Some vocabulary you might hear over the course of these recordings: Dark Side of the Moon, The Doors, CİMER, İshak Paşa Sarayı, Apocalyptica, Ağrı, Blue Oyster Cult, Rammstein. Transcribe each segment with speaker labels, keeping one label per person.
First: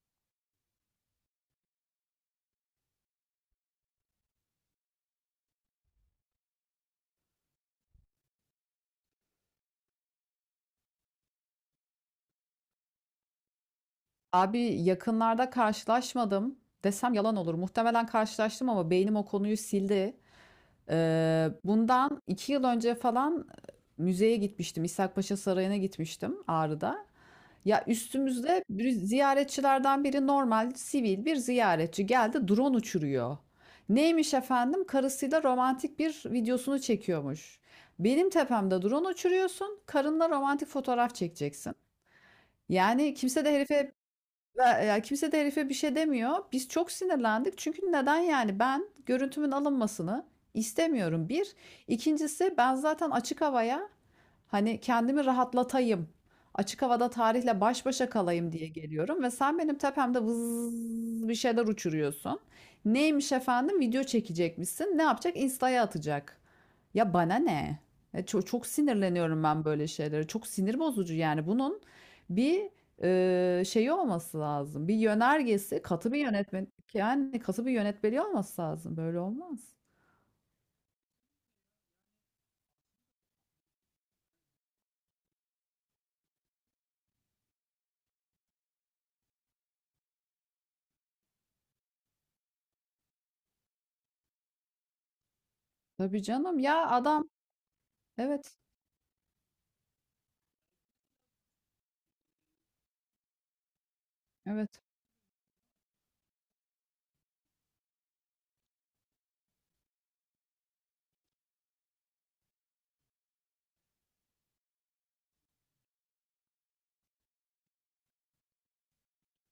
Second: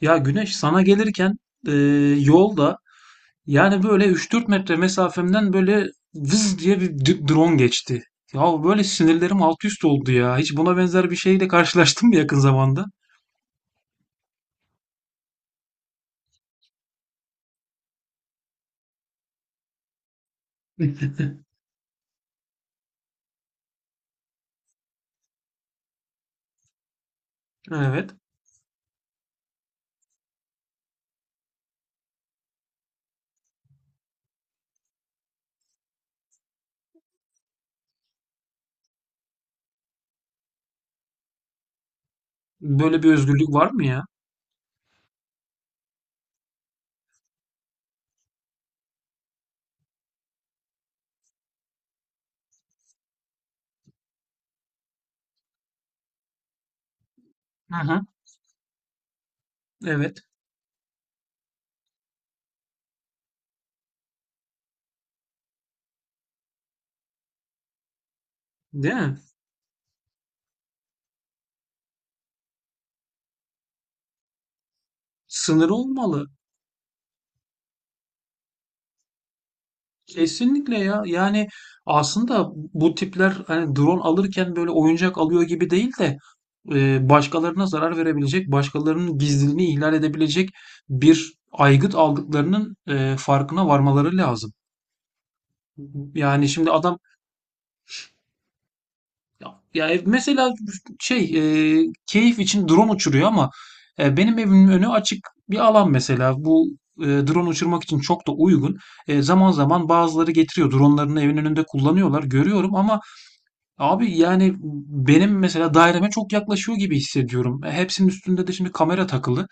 Speaker 1: Ya güneş sana gelirken e, yolda yani böyle 3-4 metre mesafemden böyle vız diye bir drone geçti. Ya böyle sinirlerim alt üst oldu ya. Hiç buna benzer bir şeyle karşılaştın mı yakın zamanda?
Speaker 2: Abi yakınlarda karşılaşmadım desem yalan olur. Muhtemelen karşılaştım ama beynim o konuyu sildi. Bundan 2 yıl önce falan müzeye gitmiştim. İshak Paşa Sarayı'na gitmiştim Ağrı'da. Ya
Speaker 1: Evet.
Speaker 2: üstümüzde bir ziyaretçilerden biri normal sivil bir ziyaretçi geldi drone uçuruyor. Neymiş efendim? Karısıyla romantik bir videosunu çekiyormuş. Benim tepemde drone uçuruyorsun, karınla romantik fotoğraf çekeceksin.
Speaker 1: Böyle bir
Speaker 2: Yani
Speaker 1: özgürlük var mı ya?
Speaker 2: kimse de herife bir şey demiyor. Biz çok sinirlendik. Çünkü neden yani ben görüntümün alınmasını istemiyorum. Bir. İkincisi ben zaten açık havaya, hani kendimi rahatlatayım, açık havada tarihle
Speaker 1: Hı
Speaker 2: baş
Speaker 1: hı.
Speaker 2: başa kalayım diye geliyorum ve sen benim
Speaker 1: Evet.
Speaker 2: tepemde vız bir şeyler uçuruyorsun. Neymiş efendim? Video çekecekmişsin. Ne yapacak? Insta'ya atacak. Ya bana ne? Ya çok, çok
Speaker 1: Değil mi?
Speaker 2: sinirleniyorum ben böyle şeylere. Çok sinir bozucu yani. Bunun bir şeyi olması lazım. Bir
Speaker 1: Sınırı
Speaker 2: yönergesi, katı bir
Speaker 1: olmalı.
Speaker 2: yönetmen yani katı bir yönetmeliği olması lazım. Böyle olmaz.
Speaker 1: Kesinlikle ya. Yani aslında bu tipler hani drone alırken böyle oyuncak alıyor gibi değil de başkalarına zarar verebilecek, başkalarının gizliliğini ihlal edebilecek bir aygıt aldıklarının farkına varmaları lazım.
Speaker 2: Tabii
Speaker 1: Yani
Speaker 2: canım.
Speaker 1: şimdi
Speaker 2: Ya
Speaker 1: adam
Speaker 2: adam, evet.
Speaker 1: ya, ya mesela şey keyif için drone uçuruyor ama benim evimin
Speaker 2: Evet.
Speaker 1: önü açık bir alan mesela. Bu drone uçurmak için çok da uygun. Zaman zaman bazıları getiriyor. Dronlarını evin önünde kullanıyorlar. Görüyorum ama abi yani benim mesela daireme çok yaklaşıyor gibi hissediyorum. Hepsinin üstünde de şimdi kamera takılı.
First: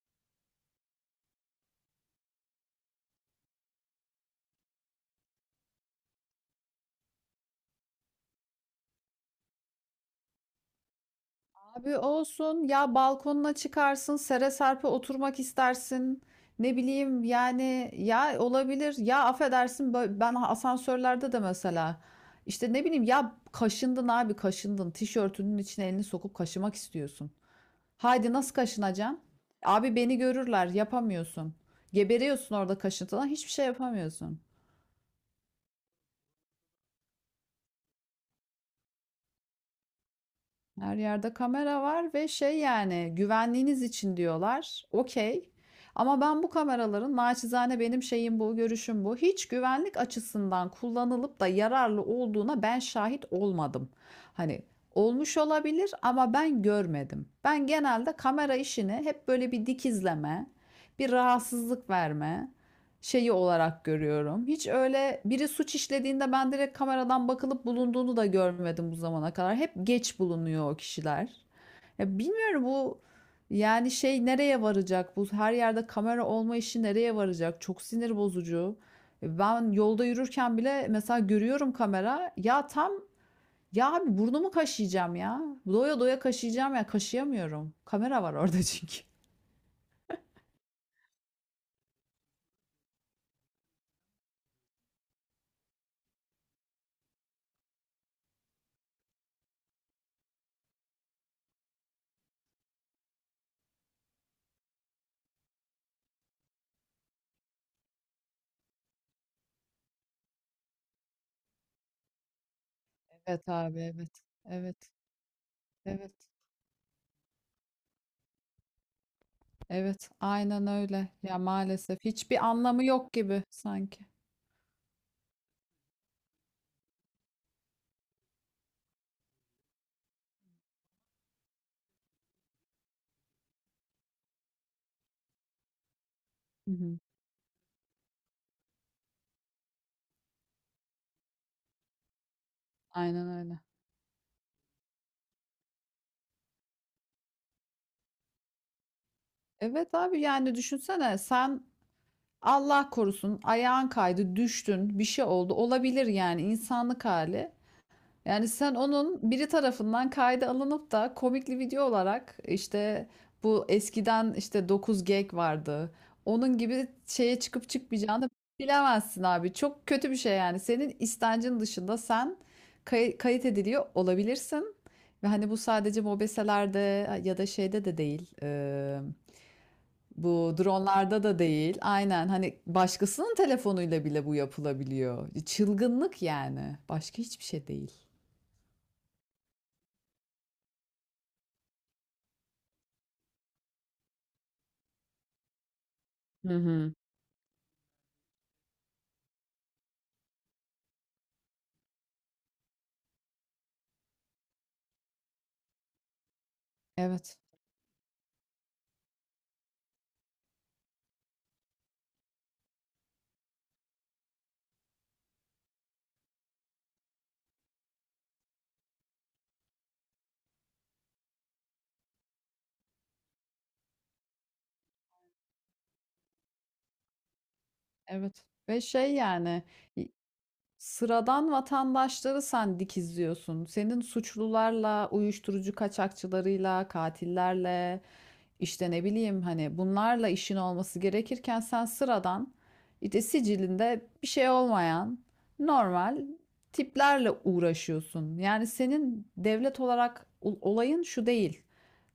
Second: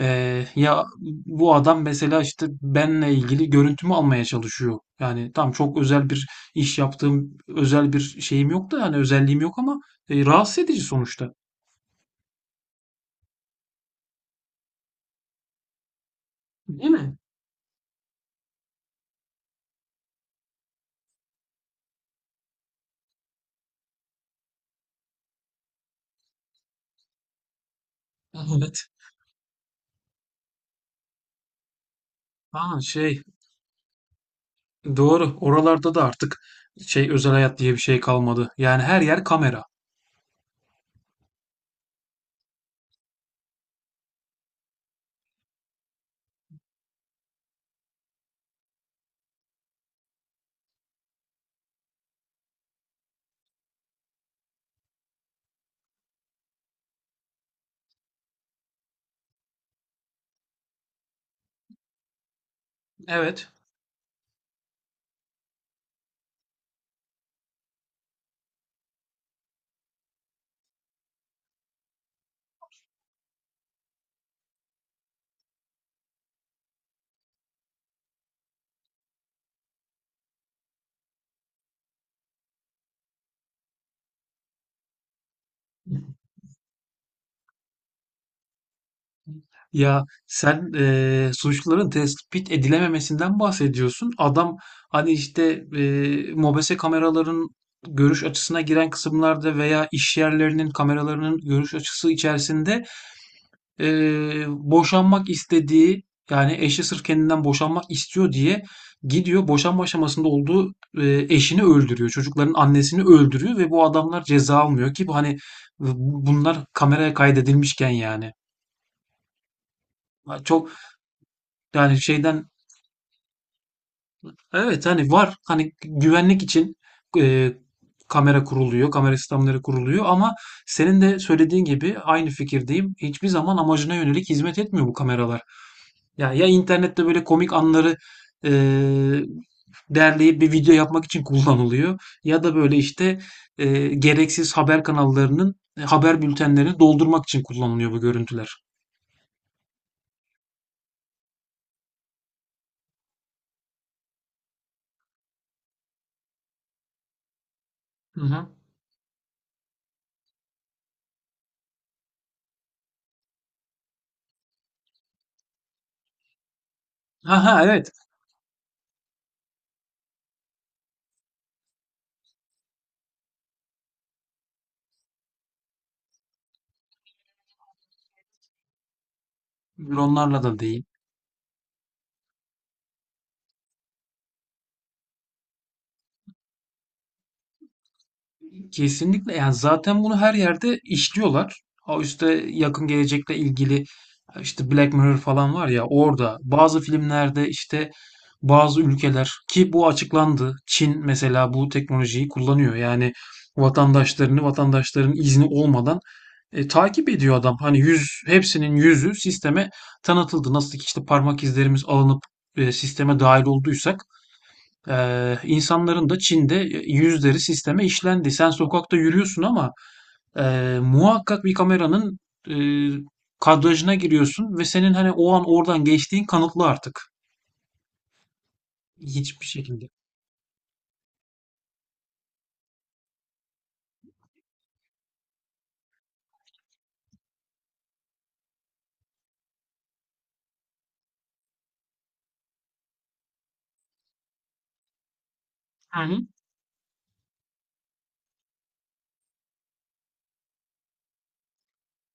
Speaker 1: Ya bu adam mesela işte benle ilgili görüntümü almaya çalışıyor. Yani tam çok özel bir iş yaptığım özel bir şeyim yok da yani özelliğim yok ama rahatsız edici sonuçta.
Speaker 2: Abi olsun ya, balkonuna çıkarsın, sere serpe oturmak istersin, ne
Speaker 1: Değil mi?
Speaker 2: bileyim yani, ya olabilir, ya affedersin, ben asansörlerde de mesela işte ne bileyim, ya kaşındın abi, kaşındın, tişörtünün içine elini sokup kaşımak istiyorsun. Haydi nasıl
Speaker 1: Evet.
Speaker 2: kaşınacaksın? Abi beni görürler, yapamıyorsun. Geberiyorsun orada
Speaker 1: Ha,
Speaker 2: kaşıntıdan, hiçbir şey yapamıyorsun.
Speaker 1: doğru. Oralarda da artık özel hayat diye bir şey kalmadı. Yani her yer kamera.
Speaker 2: Her yerde kamera var ve şey, yani güvenliğiniz için diyorlar. Okey. Ama ben bu kameraların, naçizane benim şeyim bu, görüşüm bu. Hiç güvenlik açısından kullanılıp da yararlı olduğuna ben şahit olmadım. Hani olmuş olabilir ama ben görmedim. Ben genelde kamera işini hep böyle bir dikizleme, bir rahatsızlık verme şeyi
Speaker 1: Evet.
Speaker 2: olarak görüyorum. Hiç öyle biri suç işlediğinde ben direkt kameradan bakılıp bulunduğunu da görmedim bu zamana kadar. Hep geç bulunuyor o kişiler. Ya bilmiyorum, bu yani şey nereye varacak? Bu her yerde kamera olma işi nereye varacak? Çok sinir bozucu. Ben yolda yürürken bile mesela görüyorum kamera. Ya tam, ya abi burnumu kaşıyacağım ya. Doya doya kaşıyacağım ya, kaşıyamıyorum. Kamera var orada çünkü.
Speaker 1: Ya sen suçluların tespit edilememesinden bahsediyorsun. Adam hani işte mobese kameraların görüş açısına giren kısımlarda veya iş yerlerinin kameralarının görüş açısı içerisinde boşanmak istediği yani eşi sırf kendinden boşanmak istiyor diye gidiyor boşanma aşamasında olduğu eşini öldürüyor. Çocukların annesini
Speaker 2: Evet
Speaker 1: öldürüyor ve
Speaker 2: abi,
Speaker 1: bu
Speaker 2: evet.
Speaker 1: adamlar ceza
Speaker 2: Evet.
Speaker 1: almıyor ki bu hani
Speaker 2: Evet.
Speaker 1: bunlar kameraya kaydedilmişken yani.
Speaker 2: Evet,
Speaker 1: Ha,
Speaker 2: aynen
Speaker 1: çok
Speaker 2: öyle. Ya
Speaker 1: yani
Speaker 2: maalesef hiçbir
Speaker 1: şeyden
Speaker 2: anlamı yok gibi sanki.
Speaker 1: evet hani var hani güvenlik için eee, kamera kuruluyor, kamera sistemleri kuruluyor ama senin de söylediğin gibi aynı fikirdeyim. Hiçbir zaman amacına yönelik hizmet etmiyor bu kameralar. Ya
Speaker 2: Hı hı.
Speaker 1: internette böyle komik anları eee, derleyip bir video yapmak için kullanılıyor ya da böyle işte
Speaker 2: Aynen öyle.
Speaker 1: gereksiz haber kanallarının haber bültenlerini doldurmak için kullanılıyor bu görüntüler.
Speaker 2: Evet abi, yani düşünsene sen, Allah korusun, ayağın kaydı, düştün, bir şey oldu, olabilir yani, insanlık hali.
Speaker 1: Hı
Speaker 2: Yani
Speaker 1: hı.
Speaker 2: sen onun biri tarafından kayda alınıp da komikli video olarak, işte bu eskiden işte 9 gag vardı. Onun gibi
Speaker 1: Ha
Speaker 2: şeye
Speaker 1: ha,
Speaker 2: çıkıp
Speaker 1: evet.
Speaker 2: çıkmayacağını bilemezsin abi. Çok kötü bir şey yani. Senin istencin dışında sen kayıt ediliyor olabilirsin. Ve hani bu sadece mobeselerde ya da şeyde de değil.
Speaker 1: Onlarla
Speaker 2: Bu
Speaker 1: da değil.
Speaker 2: dronlarda da değil. Aynen hani başkasının telefonuyla bile bu yapılabiliyor. Çılgınlık yani. Başka hiçbir şey değil.
Speaker 1: Kesinlikle yani zaten bunu her yerde işliyorlar. O işte yakın gelecekle ilgili işte Black Mirror falan var ya, orada
Speaker 2: Hı
Speaker 1: bazı
Speaker 2: hı.
Speaker 1: filmlerde işte bazı ülkeler ki bu açıklandı. Çin mesela bu teknolojiyi kullanıyor. Yani vatandaşlarını vatandaşların izni olmadan takip ediyor
Speaker 2: Evet,
Speaker 1: adam. Hani hepsinin yüzü sisteme tanıtıldı. Nasıl ki işte parmak izlerimiz alınıp sisteme dahil olduysak insanların da Çin'de yüzleri sisteme işlendi. Sen sokakta yürüyorsun ama muhakkak bir kameranın e, kadrajına giriyorsun ve senin hani o an oradan geçtiğin kanıtlı artık.
Speaker 2: evet ve şey
Speaker 1: Hiçbir
Speaker 2: yani,
Speaker 1: şekilde.
Speaker 2: i sıradan vatandaşları sen dikizliyorsun. Senin suçlularla, uyuşturucu kaçakçılarıyla, katillerle, işte ne bileyim hani bunlarla işin olması gerekirken sen sıradan, işte sicilinde bir şey olmayan, normal tiplerle uğraşıyorsun. Yani senin devlet olarak olayın şu değil.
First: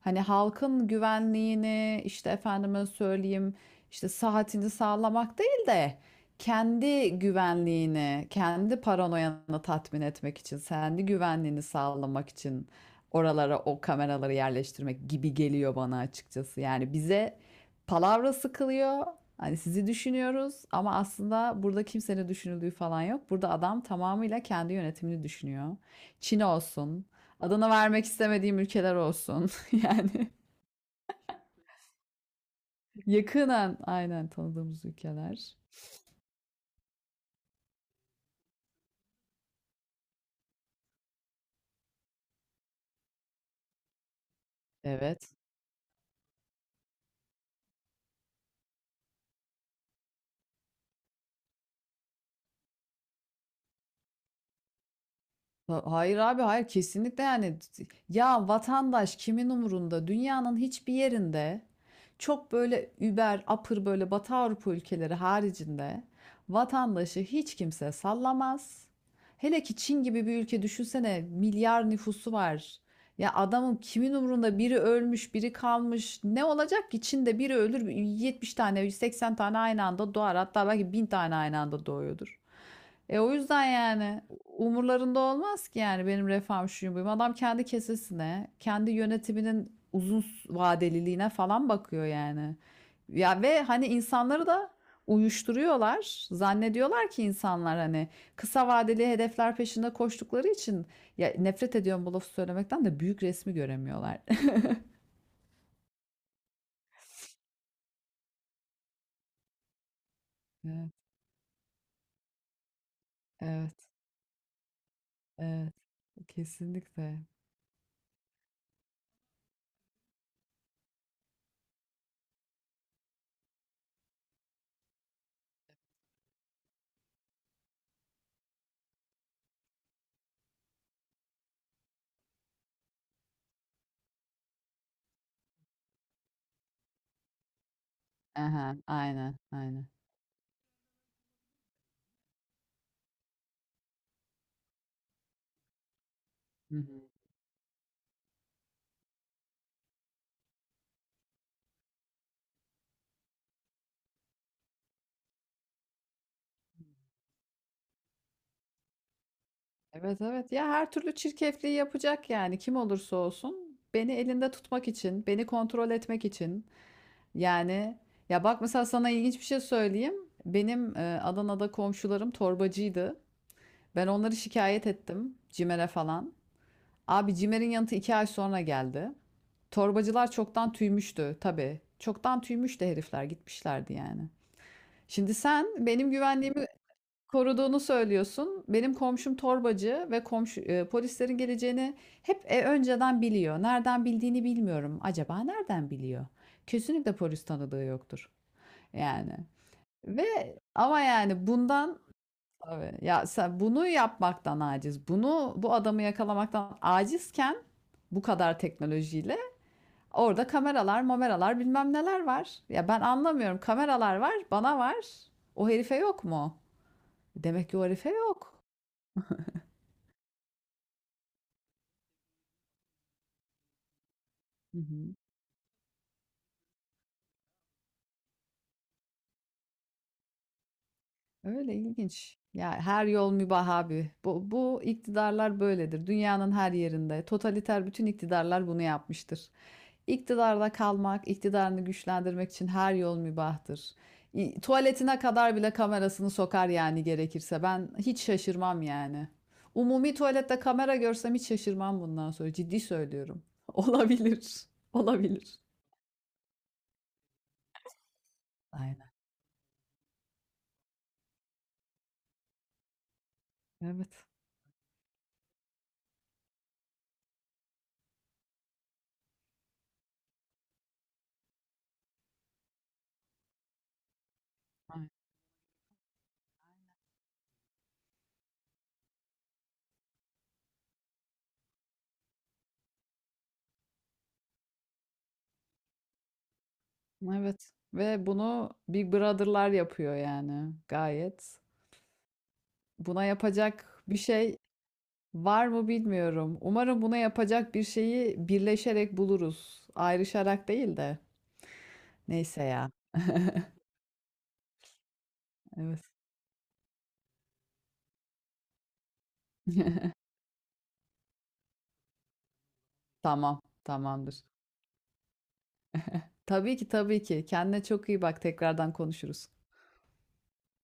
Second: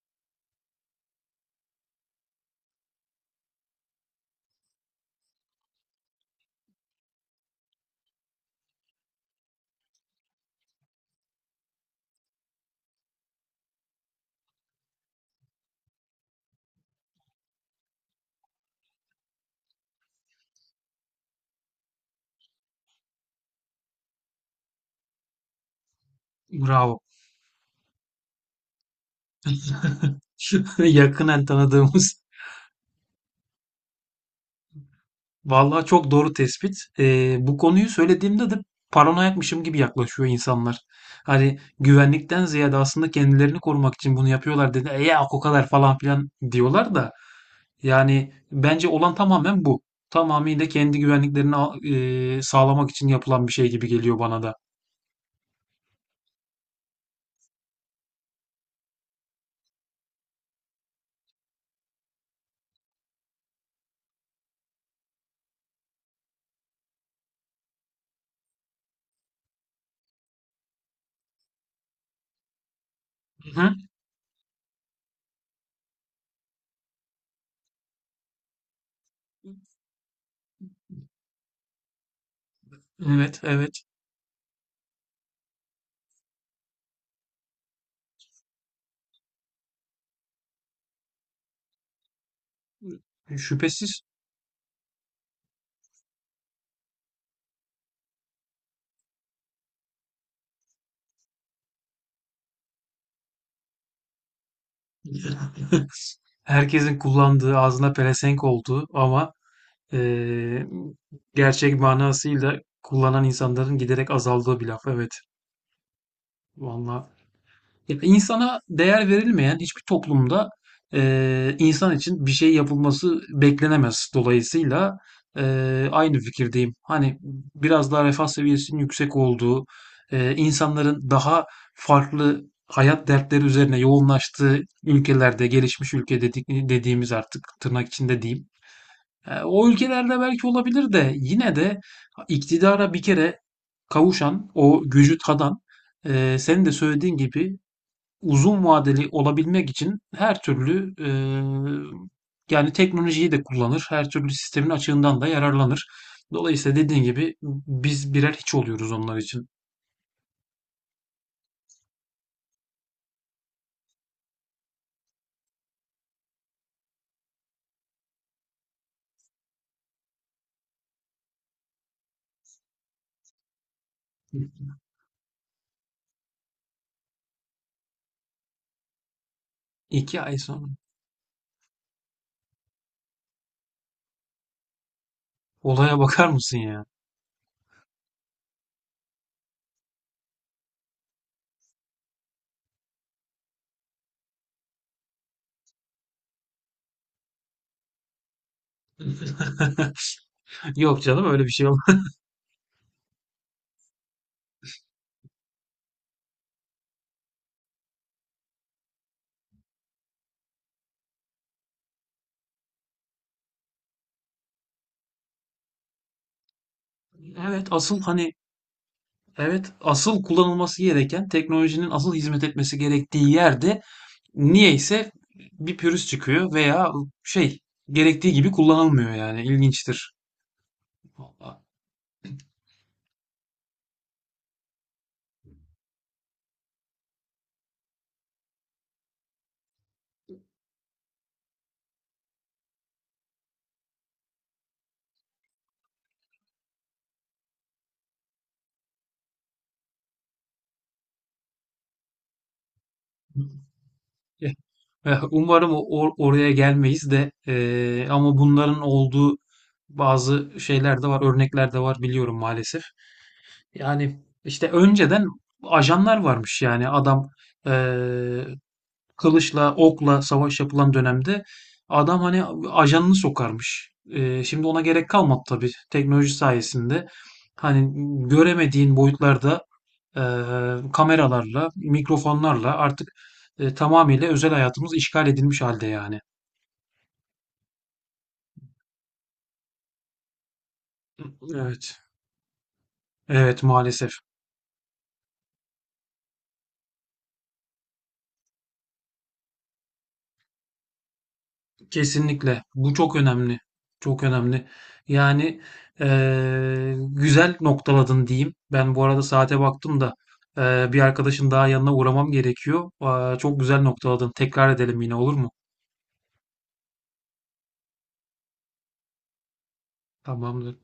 Speaker 2: Hani halkın güvenliğini, işte efendime söyleyeyim, işte saatini sağlamak değil de kendi güvenliğini, kendi paranoyanı tatmin etmek için, kendi güvenliğini sağlamak için oralara o kameraları yerleştirmek gibi geliyor bana açıkçası. Yani bize palavra sıkılıyor. Hani sizi düşünüyoruz ama aslında burada kimsenin düşünüldüğü falan yok. Burada adam tamamıyla kendi yönetimini düşünüyor. Çin
Speaker 1: Bravo.
Speaker 2: olsun, adını vermek istemediğim ülkeler olsun. Yani
Speaker 1: Yakınen tanıdığımız.
Speaker 2: yakından aynen tanıdığımız ülkeler.
Speaker 1: Vallahi çok doğru tespit. Bu konuyu söylediğimde de paranoyakmışım gibi yaklaşıyor insanlar. Hani güvenlikten ziyade aslında kendilerini korumak için bunu yapıyorlar dedi. Ya
Speaker 2: Evet.
Speaker 1: o kadar falan filan diyorlar da. Yani bence olan tamamen bu. Tamamıyla kendi güvenliklerini sağlamak için yapılan bir şey gibi geliyor bana da.
Speaker 2: Hayır abi, hayır, kesinlikle yani, ya vatandaş kimin umurunda dünyanın hiçbir yerinde? Çok böyle über apır böyle Batı Avrupa ülkeleri haricinde vatandaşı hiç kimse sallamaz. Hele ki Çin gibi bir ülke düşünsene, milyar nüfusu var. Ya
Speaker 1: Hı hı.
Speaker 2: adamın, kimin umurunda, biri ölmüş, biri kalmış, ne olacak ki? Çin'de biri ölür, 70 tane, 80 tane aynı anda doğar, hatta belki 1000 tane aynı anda doğuyordur. E o
Speaker 1: Evet,
Speaker 2: yüzden
Speaker 1: evet.
Speaker 2: yani umurlarında olmaz ki, yani benim refahım, şuyum, buyum. Adam kendi kesesine, kendi yönetiminin uzun vadeliliğine falan bakıyor yani. Ya ve hani
Speaker 1: Şüphesiz.
Speaker 2: insanları da uyuşturuyorlar. Zannediyorlar ki insanlar hani kısa vadeli hedefler peşinde koştukları için, ya nefret ediyorum bu lafı söylemekten de, büyük resmi göremiyorlar.
Speaker 1: Herkesin kullandığı, ağzına pelesenk olduğu ama eee,
Speaker 2: Evet,
Speaker 1: gerçek manasıyla kullanan
Speaker 2: evet,
Speaker 1: insanların giderek azaldığı bir laf. Evet.
Speaker 2: evet.
Speaker 1: Vallahi
Speaker 2: Kesinlikle.
Speaker 1: ya insana değer verilmeyen hiçbir toplumda insan için bir şey yapılması beklenemez. Dolayısıyla aynı fikirdeyim. Hani biraz daha refah seviyesinin yüksek olduğu, insanların daha farklı hayat dertleri üzerine yoğunlaştığı ülkelerde, gelişmiş ülke dediğimiz artık tırnak içinde diyeyim.
Speaker 2: Aha, aynen,
Speaker 1: O
Speaker 2: aynen.
Speaker 1: ülkelerde belki olabilir de yine de iktidara bir kere kavuşan, o gücü tadan, senin de
Speaker 2: Hı hı.
Speaker 1: söylediğin gibi uzun vadeli olabilmek için her türlü yani teknolojiyi de kullanır, her türlü sistemin açığından da yararlanır. Dolayısıyla dediğin gibi biz birer hiç oluyoruz onlar için.
Speaker 2: Evet evet, ya her türlü çirkefliği yapacak yani, kim olursa olsun, beni elinde tutmak için, beni kontrol etmek için. Yani ya bak, mesela sana ilginç bir şey söyleyeyim, benim Adana'da komşularım torbacıydı. Ben onları şikayet ettim CİMER'e falan, abi CİMER'in yanıtı 2 ay sonra geldi.
Speaker 1: İki
Speaker 2: Torbacılar
Speaker 1: ay sonra.
Speaker 2: çoktan tüymüştü, tabii çoktan tüymüştü herifler, gitmişlerdi yani. Şimdi sen
Speaker 1: Olaya
Speaker 2: benim
Speaker 1: bakar mısın
Speaker 2: güvenliğimi
Speaker 1: ya?
Speaker 2: koruduğunu söylüyorsun. Benim komşum torbacı ve komşu polislerin geleceğini hep önceden biliyor. Nereden bildiğini bilmiyorum. Acaba nereden biliyor? Kesinlikle polis tanıdığı yoktur. Yani ve ama
Speaker 1: Yok canım, öyle
Speaker 2: yani
Speaker 1: bir şey yok.
Speaker 2: bundan, tabii ya sen bunu yapmaktan aciz. Bunu, bu adamı yakalamaktan acizken bu kadar teknolojiyle orada kameralar, mameralar, bilmem neler var. Ya ben anlamıyorum. Kameralar var, bana var. O herife yok mu?
Speaker 1: Evet
Speaker 2: Demek ki o
Speaker 1: asıl
Speaker 2: herife
Speaker 1: hani
Speaker 2: yok.
Speaker 1: evet asıl kullanılması gereken teknolojinin asıl hizmet etmesi gerektiği yerde
Speaker 2: Hı
Speaker 1: niyeyse
Speaker 2: hı.
Speaker 1: bir pürüz çıkıyor veya şey gerektiği gibi kullanılmıyor yani ilginçtir. Vallahi.
Speaker 2: Öyle ilginç. Ya her yol mübah abi. Bu iktidarlar böyledir. Dünyanın her yerinde. Totaliter bütün iktidarlar bunu yapmıştır. İktidarda kalmak, iktidarını güçlendirmek için her yol mübahtır. Tuvaletine kadar bile kamerasını sokar yani gerekirse. Ben hiç şaşırmam yani. Umumi tuvalette kamera görsem hiç şaşırmam bundan sonra. Ciddi söylüyorum.
Speaker 1: Ya,
Speaker 2: Olabilir. Olabilir.
Speaker 1: umarım oraya gelmeyiz de, ama bunların
Speaker 2: Aynen.
Speaker 1: olduğu bazı şeyler de var, örnekler de var, biliyorum maalesef. Yani
Speaker 2: Evet.
Speaker 1: işte önceden ajanlar varmış yani adam eee, kılıçla, okla savaş yapılan dönemde adam hani ajanını sokarmış. Şimdi ona gerek kalmadı tabii teknoloji sayesinde. Hani göremediğin boyutlarda kameralarla, mikrofonlarla artık tamamıyla özel hayatımız işgal edilmiş halde yani.
Speaker 2: Evet ve bunu Big Brother'lar yapıyor yani gayet.
Speaker 1: Evet.
Speaker 2: Buna
Speaker 1: Evet
Speaker 2: yapacak
Speaker 1: maalesef.
Speaker 2: bir şey var mı bilmiyorum. Umarım buna yapacak bir şeyi birleşerek buluruz. Ayrışarak değil de.
Speaker 1: Kesinlikle.
Speaker 2: Neyse ya.
Speaker 1: Bu çok önemli. Çok önemli. Yani
Speaker 2: Evet.
Speaker 1: güzel noktaladın diyeyim. Ben bu arada saate baktım da bir arkadaşın daha yanına uğramam gerekiyor. Aa, çok
Speaker 2: Tamam,
Speaker 1: güzel noktaladın.
Speaker 2: tamamdır.
Speaker 1: Tekrar edelim, yine olur mu?
Speaker 2: Tabii ki, tabii ki. Kendine çok iyi bak. Tekrardan konuşuruz.
Speaker 1: Tamamdır.